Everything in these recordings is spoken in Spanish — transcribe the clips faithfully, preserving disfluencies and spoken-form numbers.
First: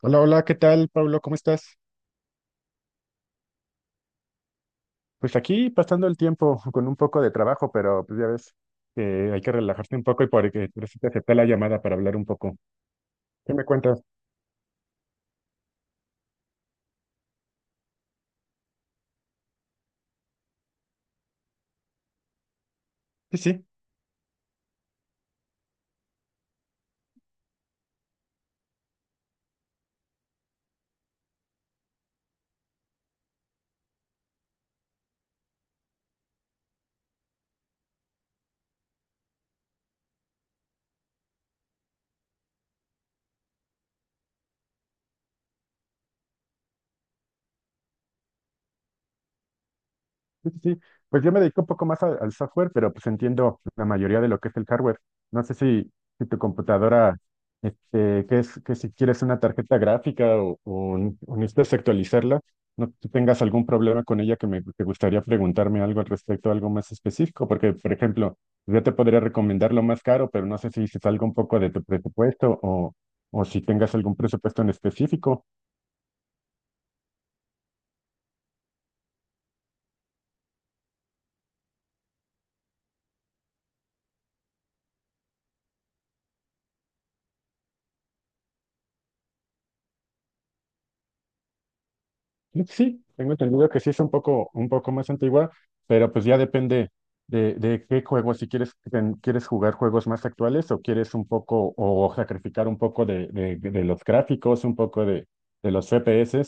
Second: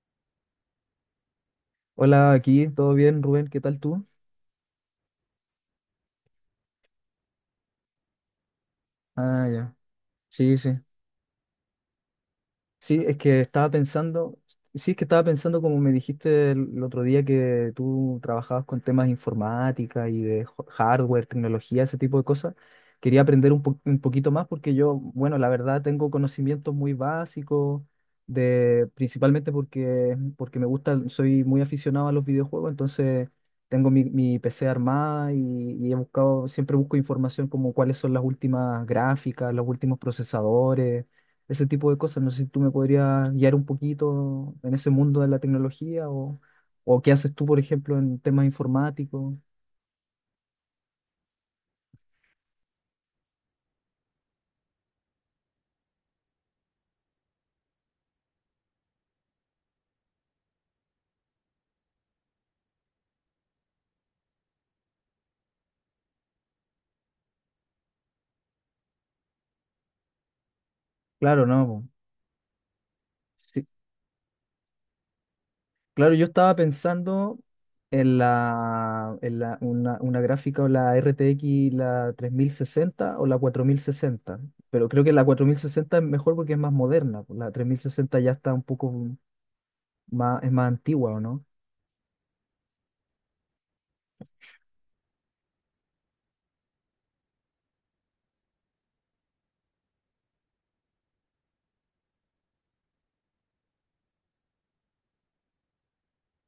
Hola, hola, ¿qué tal, Pablo? ¿Cómo estás? Hola, aquí, ¿todo bien, Rubén? ¿Qué tal tú? Pues aquí pasando el tiempo con un poco de trabajo, pero pues ya ves que hay Ah, que ya. relajarse un poco y por, Sí, eh, sí. por eso te acepté la llamada para hablar un poco. Sí, es que ¿Qué me estaba cuentas? pensando, sí, es que estaba pensando como me dijiste el, el otro día que tú trabajabas con temas de informática y de ho- hardware, tecnología, ese tipo de cosas. Quería Sí, aprender un, sí. po- un poquito más porque yo, bueno, la verdad tengo conocimientos muy básicos de, principalmente porque, porque me gusta, soy muy aficionado a los videojuegos. Entonces tengo mi, mi P C armada y, y he buscado, siempre busco información como cuáles son las últimas gráficas, los últimos procesadores, ese tipo de cosas. No sé si tú me podrías guiar un poquito en ese mundo de la tecnología, o, o qué haces tú, por ejemplo, en temas informáticos. Sí, sí, sí. Pues yo me dedico un poco más al, al software, pero pues entiendo la mayoría de lo que es el hardware. No sé si, si tu computadora, este, que es, que si quieres una tarjeta gráfica o, o un- o necesitas actualizarla, no tú tengas algún problema con ella que me que gustaría preguntarme algo al respecto, algo más específico. Porque, por ejemplo, yo te podría recomendar lo más caro, pero no sé si se salga un Claro, poco no, de tu po. presupuesto, o, o si Sí. tengas algún presupuesto en específico. Claro, yo estaba pensando en la, en la una, una gráfica, o la R T X, la tres mil sesenta o la cuatro mil sesenta, pero creo que la cuatro mil sesenta es mejor porque es más moderna. Po. La tres mil sesenta ya está un poco más, es más antigua, ¿o no? Creo que sí, tengo entendido que sí es un poco, un poco más antigua, pero pues ya depende de, de qué juego, si quieres, ten- quieres jugar juegos más actuales o quieres un poco, o sacrificar un poco de, de, de los gráficos, un poco de, de los F P S.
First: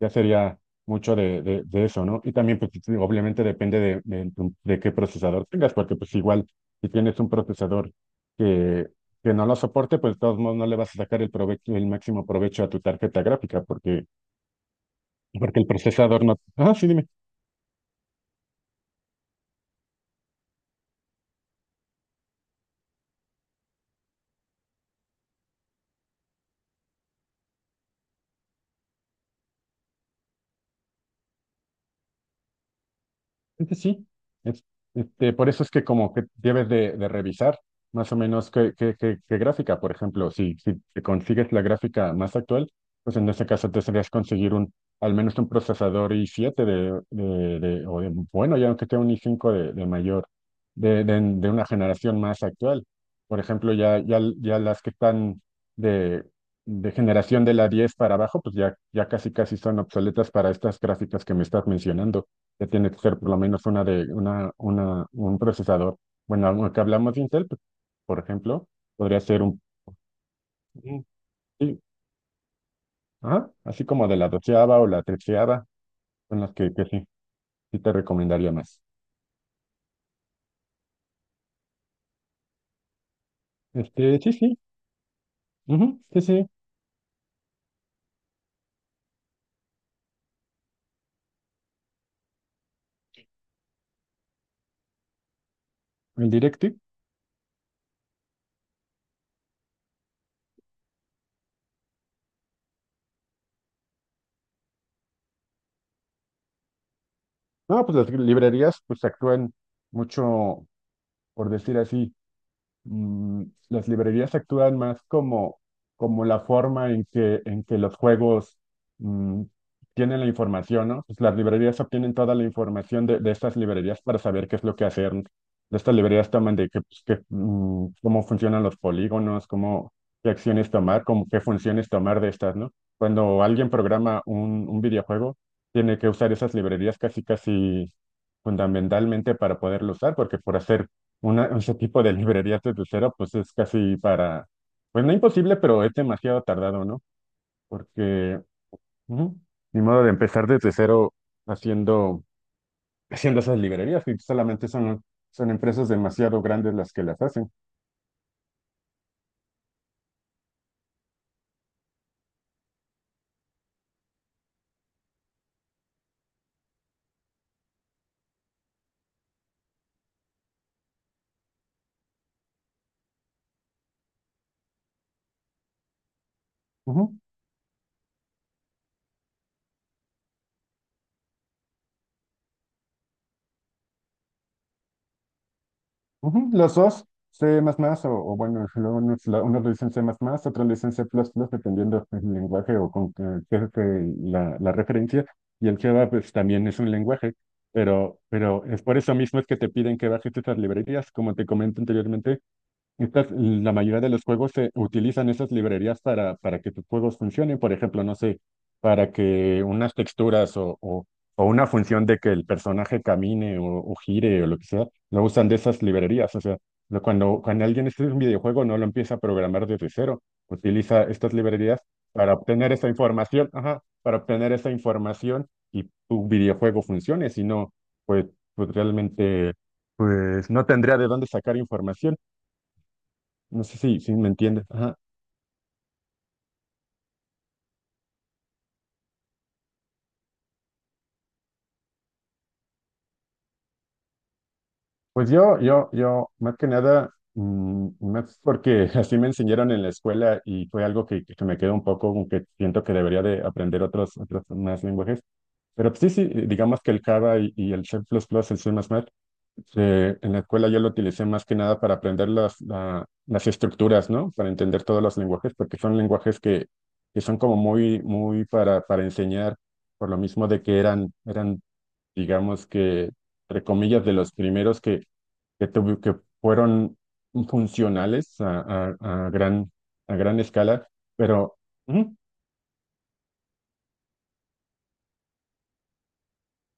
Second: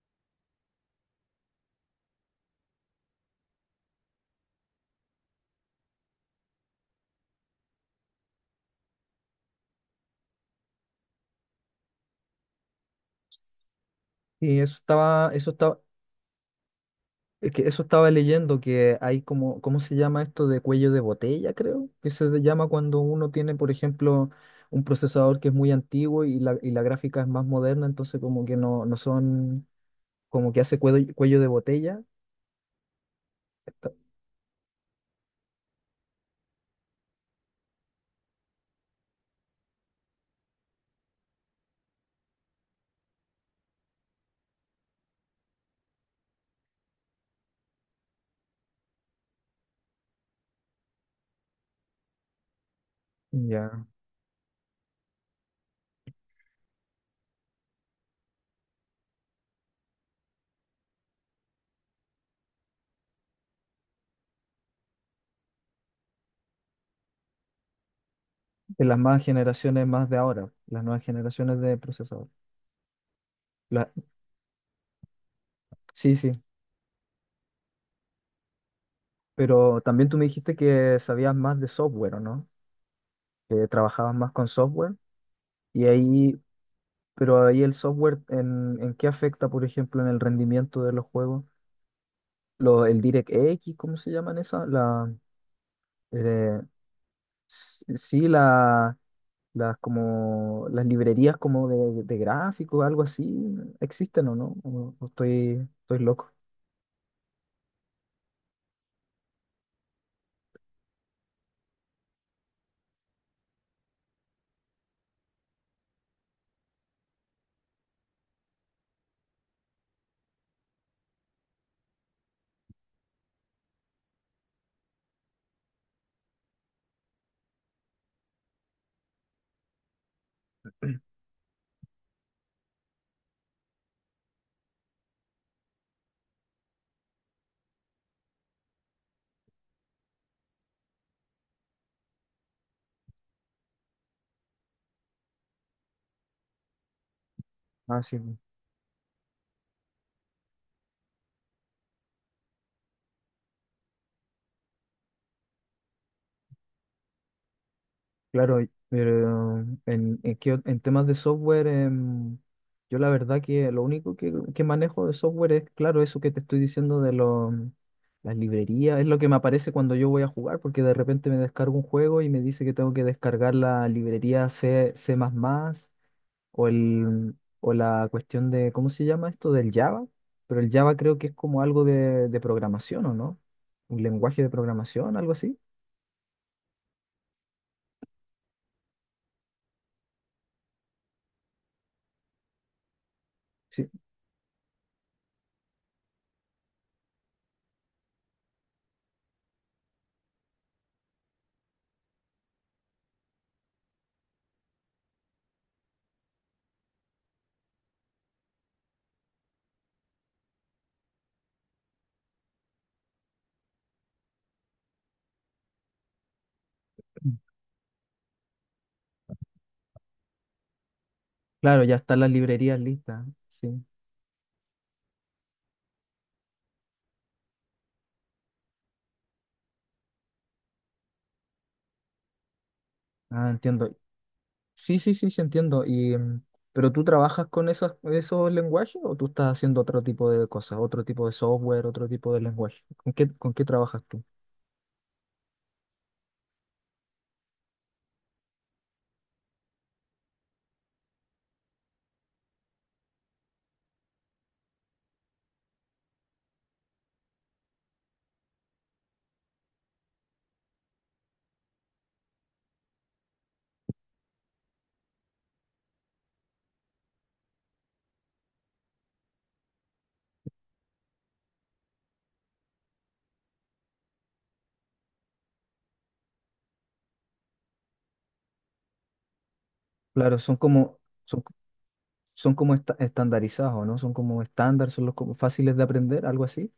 Ya sería mucho de, de, de eso, ¿no? Y también, pues, sí, obviamente depende de, de, tu- de qué procesador tengas, porque pues igual, si tienes un procesador que, que no lo soporte, pues de todos modos no le vas a sacar el provecho, el máximo provecho a tu tarjeta gráfica, porque Y eso estaba, eso porque el estaba, procesador no. Ah, sí, dime. Es que eso estaba leyendo que hay, como, ¿cómo se llama esto de cuello de botella, creo? Que se le llama cuando uno tiene, por ejemplo, un procesador que es muy antiguo y la, y la gráfica es más moderna. Entonces como que no, no son, como que hace cuello, cuello de botella. Realmente Está- sí. Es- este, por eso es que como que debes de, de revisar más o menos qué, qué, qué- qué gráfica. Por ejemplo, si, si te consigues la gráfica más actual, pues en ese caso te serías conseguir un, al menos un procesador i siete, de, de, de- o de, bueno, ya aunque sea un i cinco de, de mayor, de, de, de una generación más actual. Por ejemplo, ya. ya, ya, ya las que están de, de generación de la diez para abajo, pues ya, ya casi casi son obsoletas para estas gráficas que me estás mencionando, que tiene que ser por lo menos una de una, una, un procesador. Bueno, aunque hablamos de Intel, pues, por ejemplo, En las podría más ser un, generaciones más de ahora, las nuevas un- generaciones de sí, procesador. ajá, así La- como de la doceava o la treceava. sí, Son sí. las que, que sí, sí te recomendaría más. Pero también tú me dijiste que sabías más de software, ¿o no? Que trabajabas Este, más sí, con sí, software. Y ujú, sí, ahí sí, Pero ahí el software, ¿en, en qué afecta, por ejemplo, en el rendimiento de los juegos? Lo, el DirectX, ¿cómo se llaman esas? La, el eh, Directive. s- sí, la, las, como, las librerías como de, de gráficos, algo así, ¿existen o no? ¿O- o estoy, estoy loco? No, pues las librerías pues actúan mucho, por decir así. mm, las librerías actúan más como, como la forma en que, en que los juegos mm, tienen la información, ¿no? Pues las librerías obtienen toda la información de, de estas librerías para saber qué es lo que hacer. Estas librerías toman de que, pues, que, mm, cómo funcionan los polígonos, cómo, qué acciones tomar, cómo, qué funciones tomar de estas, ¿no? Cuando alguien programa un, un videojuego, tiene que usar esas librerías casi, casi fundamentalmente para poderlo usar, porque por hacer una, ese tipo de librerías desde cero, pues es casi para, pues no imposible, pero es demasiado tardado, ¿no? Ah, sí. Porque ujú, ni modo de empezar desde cero haciendo, haciendo esas librerías, y solamente son, son empresas demasiado grandes las que las hacen. Claro, y- pero en, en, qué en temas de software, em, yo la verdad que lo único que, que manejo de software es, claro, eso que te estoy diciendo de lo mm, las librerías, es lo que me aparece cuando yo voy a jugar, porque de repente me descargo un juego y me dice que tengo que descargar la librería C, C++ o, Ujú. el, o la cuestión de, ¿cómo se llama esto? Del Java, pero el Java creo que es como algo de, de programación, ¿o no? Un lenguaje de programación, algo así. Ujú, los dos, C++ o, o bueno, luego unos, la- unos lo dicen C++, otros le dicen C++, dependiendo del lenguaje o con que, que- Sí. que la, la referencia. Y el Java pues también es un lenguaje, pero, pero es por eso mismo es que te piden que bajes esas librerías. Como te comento anteriormente, estas, la mayoría de los juegos se utilizan esas librerías para, para que tus juegos funcionen. Por ejemplo, no sé, para que unas texturas o, o, o una función de que el personaje camine o, o gire o lo que sea, lo usan de esas librerías. O sea, lo- cuando, cuando alguien escribe un videojuego no lo empieza a programar desde cero, utiliza estas librerías Claro, ya están las para obtener librerías esa listas. información, ajá, Sí. para obtener esa información y tu videojuego funcione. Si no, pues, pues realmente, pues no tendría de dónde sacar información. Ah, No sé entiendo. si, si me entiendes. Ajá. Sí, sí, sí, sí, entiendo. Y, mm, ¿pero tú trabajas con esos, esos lenguajes o tú estás haciendo otro tipo de cosas, otro tipo de software, otro tipo de lenguaje? ¿Con qué, con qué trabajas tú? Pues yo, yo, yo, más que nada, mm, más porque así me enseñaron en la escuela y fue algo que, que me quedó un poco, aunque siento que debería de aprender otros, otros más lenguajes. Pero sí, sí, digamos que el Java y, y el C++, el C++, eh, en la escuela yo lo utilicé más que nada para aprender las, la- las estructuras, ¿no? Para entender todos los lenguajes, porque son lenguajes que, que son como muy, muy para, para enseñar, por lo mismo de que eran, eran digamos que, entre comillas, de los primeros que, que, tuvi- que fueron funcionales a, a- a gran, a Claro, gran son escala, como, son, pero ujú, son como esta- estandarizados, ¿no? Son como estándar, son los como fáciles de aprender, algo así,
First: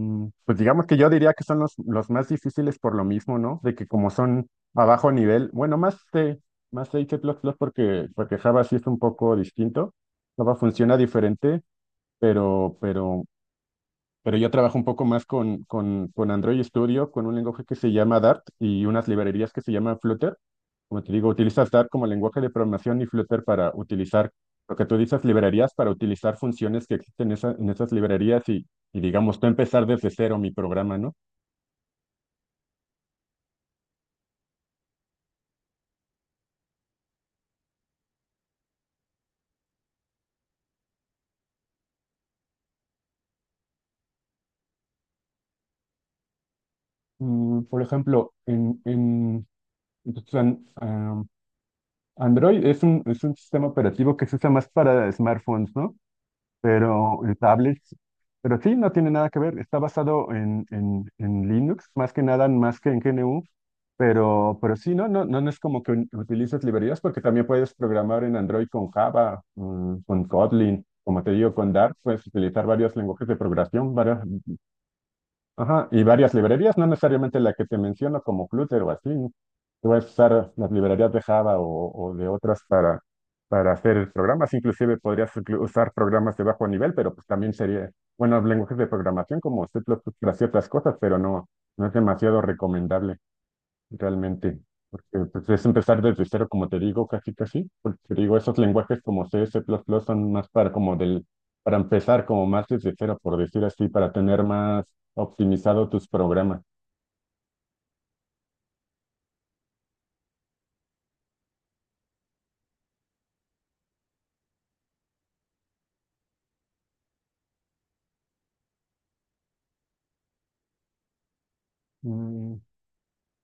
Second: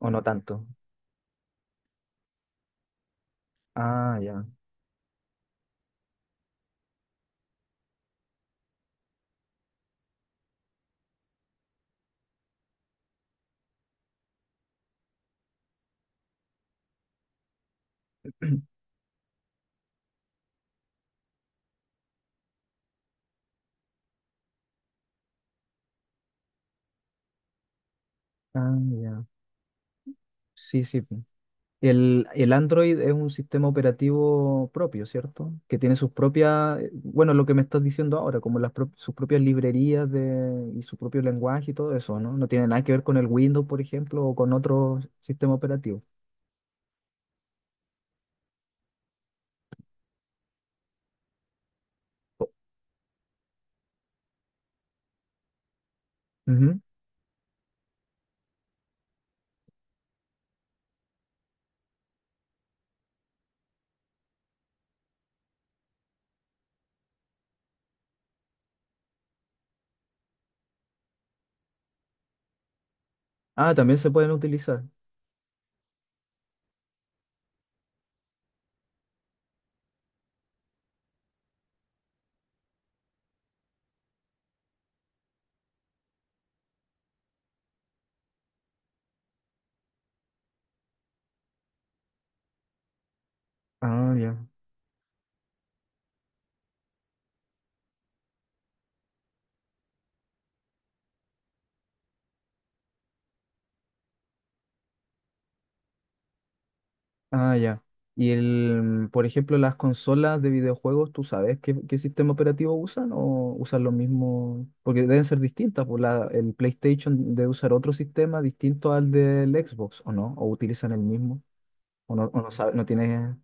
o no pues tanto. digamos que yo diría que son los, los más difíciles por lo mismo, ¿no? De que como Ah, ya. son a bajo nivel. Bueno, más C, más C++ y C++ porque, porque Java sí es un poco distinto, Java funciona diferente, pero, pero pero yo trabajo un poco más con, con, con Android Studio, con un lenguaje que se llama Dart y unas librerías que se llaman Flutter. Como te digo, utilizas Dart como lenguaje de programación y Flutter para utilizar lo que tú dices, librerías, para utilizar funciones que existen en, esa- en esas librerías y, Ah, y, ya. digamos, tú empezar desde cero mi Sí, programa, sí. ¿no? El, el Android es un sistema operativo propio, ¿cierto? Que tiene sus propias, eh, bueno, lo que me estás diciendo ahora, como las prop- sus propias librerías de, y su propio lenguaje y todo eso, ¿no? No tiene nada que ver con el Windows, por ejemplo, o con otro sistema operativo. Mm, por ejemplo, en, en entonces, an- am, Android es un, es un sistema operativo que se usa más para smartphones, ¿no? Ujú. Pero eh, tablets. Pero sí, no tiene nada que ver, está basado en, en, en Linux, más que nada, más que en G N U. Pero, pero sí, no, no, no, no es como que un- utilices librerías, porque también puedes programar en Android con Java, mm, con Kotlin, como te digo, con Dart. Puedes utilizar varios lenguajes de Ah, programación, también se varias, pueden utilizar. ajá, y varias librerías, no necesariamente la que te menciono como Flutter o así, ¿no? A usar las librerías de Java o, o de otras para, para hacer programas. Inclusive podrías inclu- usar programas de bajo nivel, pero pues también sería, bueno, lenguajes de programación como C++ para ciertas cosas, pero no, no es demasiado recomendable Ah, ya. realmente, porque pues, es empezar desde cero, como te digo, casi casi. Porque te digo, esos lenguajes como C, C++ son más para como del, para empezar como más desde cero, por decir así, para tener más optimizado tus programas. Ah, ya. Y el, por ejemplo, las consolas de videojuegos, ¿tú sabes qué, qué sistema operativo usan o usan lo mismo? Porque deben ser distintas, pues la, el PlayStation debe usar otro sistema distinto al del Xbox, ¿o no? ¿O utilizan el mismo? ¿O no, o no Mm, sabe- ¿No tienes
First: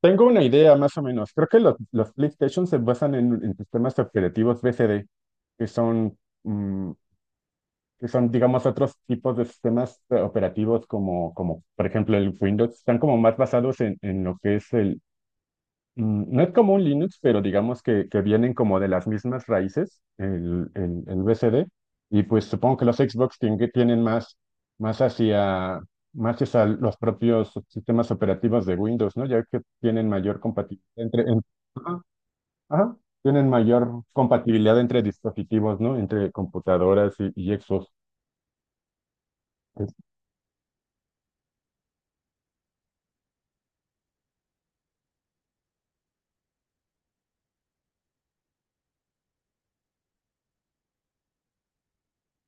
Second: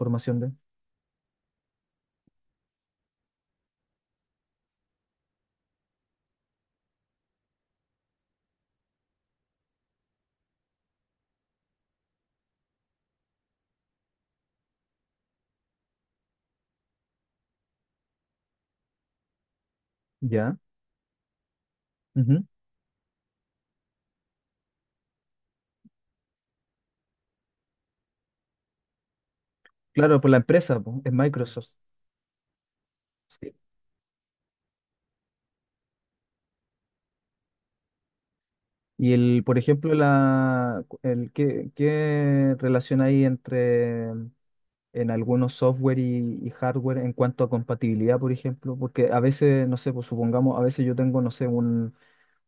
Tengo una de? idea más o menos. Creo que los, los PlayStation se basan en, en sistemas operativos B C D, que son, mm, que son, digamos, otros tipos de sistemas eh, operativos como, como, por ejemplo, el Windows. Están como más basados en, en lo que es el, Mm, No es como un Linux, pero digamos que, que vienen como de las mismas raíces, Ya. el, el, el B C D. Y Ujú. pues supongo que los Xbox tien- que tienen más, más hacia, más hacia los propios sistemas operativos de Windows, ¿no? Ya que tienen Claro, por la mayor empresa, compatibilidad pues, es entre, en- Microsoft. ajá, ajá, tienen Sí. mayor compatibilidad entre dispositivos, ¿no? Entre computadoras y, y Xbox. Y el, por Es ejemplo, la, el, ¿qué, qué relación hay entre en algunos software y, y hardware en cuanto a compatibilidad, por ejemplo, porque a veces, no sé, pues supongamos, a veces yo tengo, no sé, un,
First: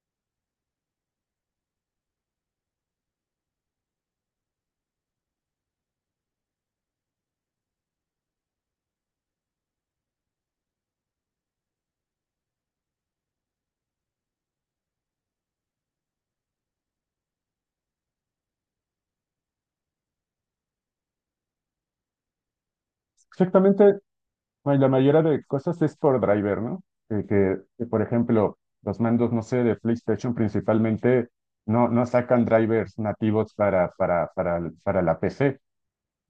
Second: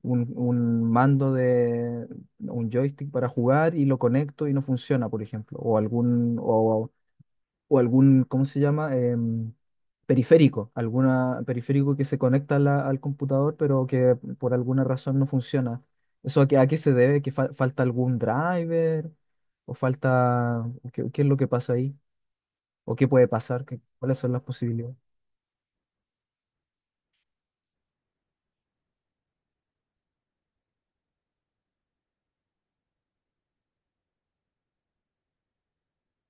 un, un mando de un joystick para jugar y lo conecto y no funciona, por ejemplo, o algún, o, o algún, ¿cómo se llama? Em, periférico, alguna periférico que se conecta a la- al computador, pero que por alguna razón no funciona. ¿Eso a qué, a qué se debe? ¿Que fal- falta algún driver? ¿O falta? ¿Qué, qué es lo que pasa ahí? O qué puede pasar, qué- Exactamente. cuáles son las Bueno, y la posibilidades. mayoría de cosas es por driver, ¿no? Eh, que, que, por ejemplo, los mandos, no sé, de PlayStation principalmente no, no sacan drivers nativos para, para, para, para la P C.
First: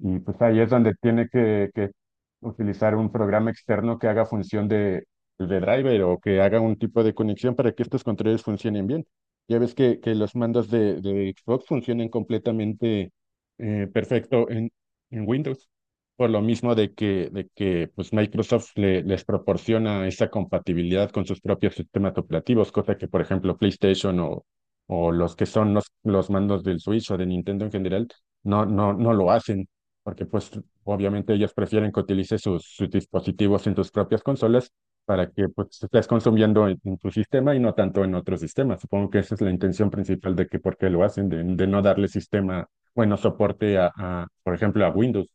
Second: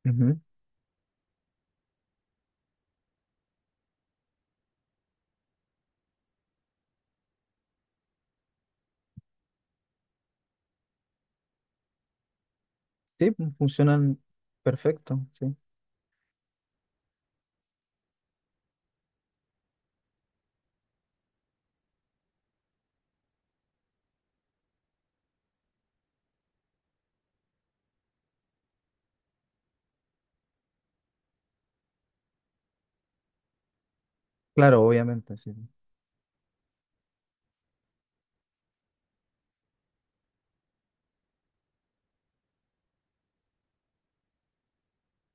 Y Ujú. pues ahí es donde tiene que, que utilizar un programa externo que haga función de, de driver, o que haga un tipo de conexión para que estos controles funcionen bien. Ya ves que, que los mandos de, de Xbox funcionan completamente Sí, pues, eh, funcionan perfecto en, perfecto, en sí. Windows, por lo mismo de que, de que pues Microsoft le- les proporciona esa compatibilidad con sus propios sistemas operativos, cosa que por ejemplo PlayStation o, o los que son los, los mandos del Switch o de Nintendo en general no, no, no lo hacen, porque pues obviamente ellos prefieren que utilices sus, sus dispositivos en tus propias consolas, Claro, para obviamente, que sí. pues estés consumiendo en, en tu sistema y no tanto en otro sistema. Supongo que esa es la intención principal de que por qué lo hacen, de, de no darle sistema, bueno, soporte a, a, por ejemplo, a Windows.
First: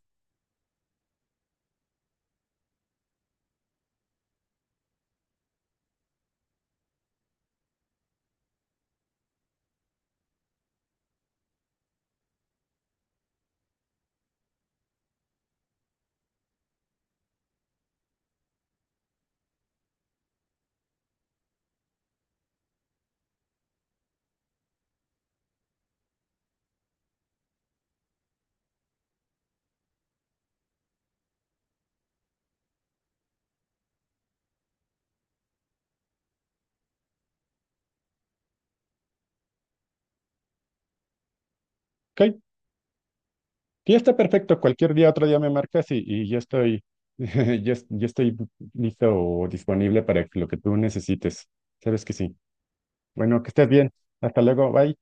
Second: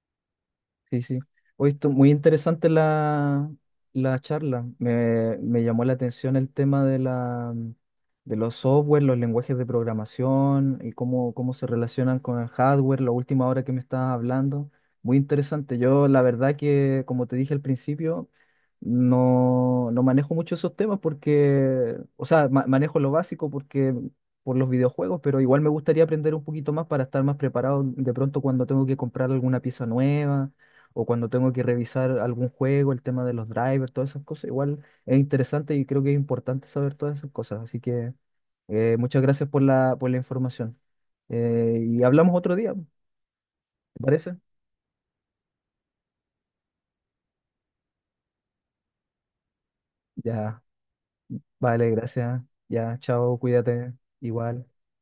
Sí, sí. Hoy estu- muy interesante la, la charla. Me, me llamó la atención el tema de la, de los software, los lenguajes de programación y cómo, cómo se relacionan con el hardware, la última hora que me estabas hablando. Muy interesante. Yo, la verdad que, como te dije al principio, no, no manejo mucho esos temas porque, o sea, ma- manejo lo básico porque por los videojuegos, pero igual me gustaría aprender un poquito más para estar más preparado de pronto cuando tengo que comprar alguna pieza nueva o cuando tengo que revisar algún juego, el tema de los drivers, todas esas cosas, igual es interesante y creo que es importante saber todas esas cosas. Así que eh, muchas gracias por la, por la información. Eh, y Ok, hablamos otro día, ¿te sí, está parece? perfecto, cualquier día, otro día me marcas y, y yo estoy, yo, es- yo estoy listo o disponible para lo que Ya, tú necesites. vale, Sabes que sí. gracias. Ya, chao, Bueno, que estés bien. cuídate, Hasta igual. luego, bye.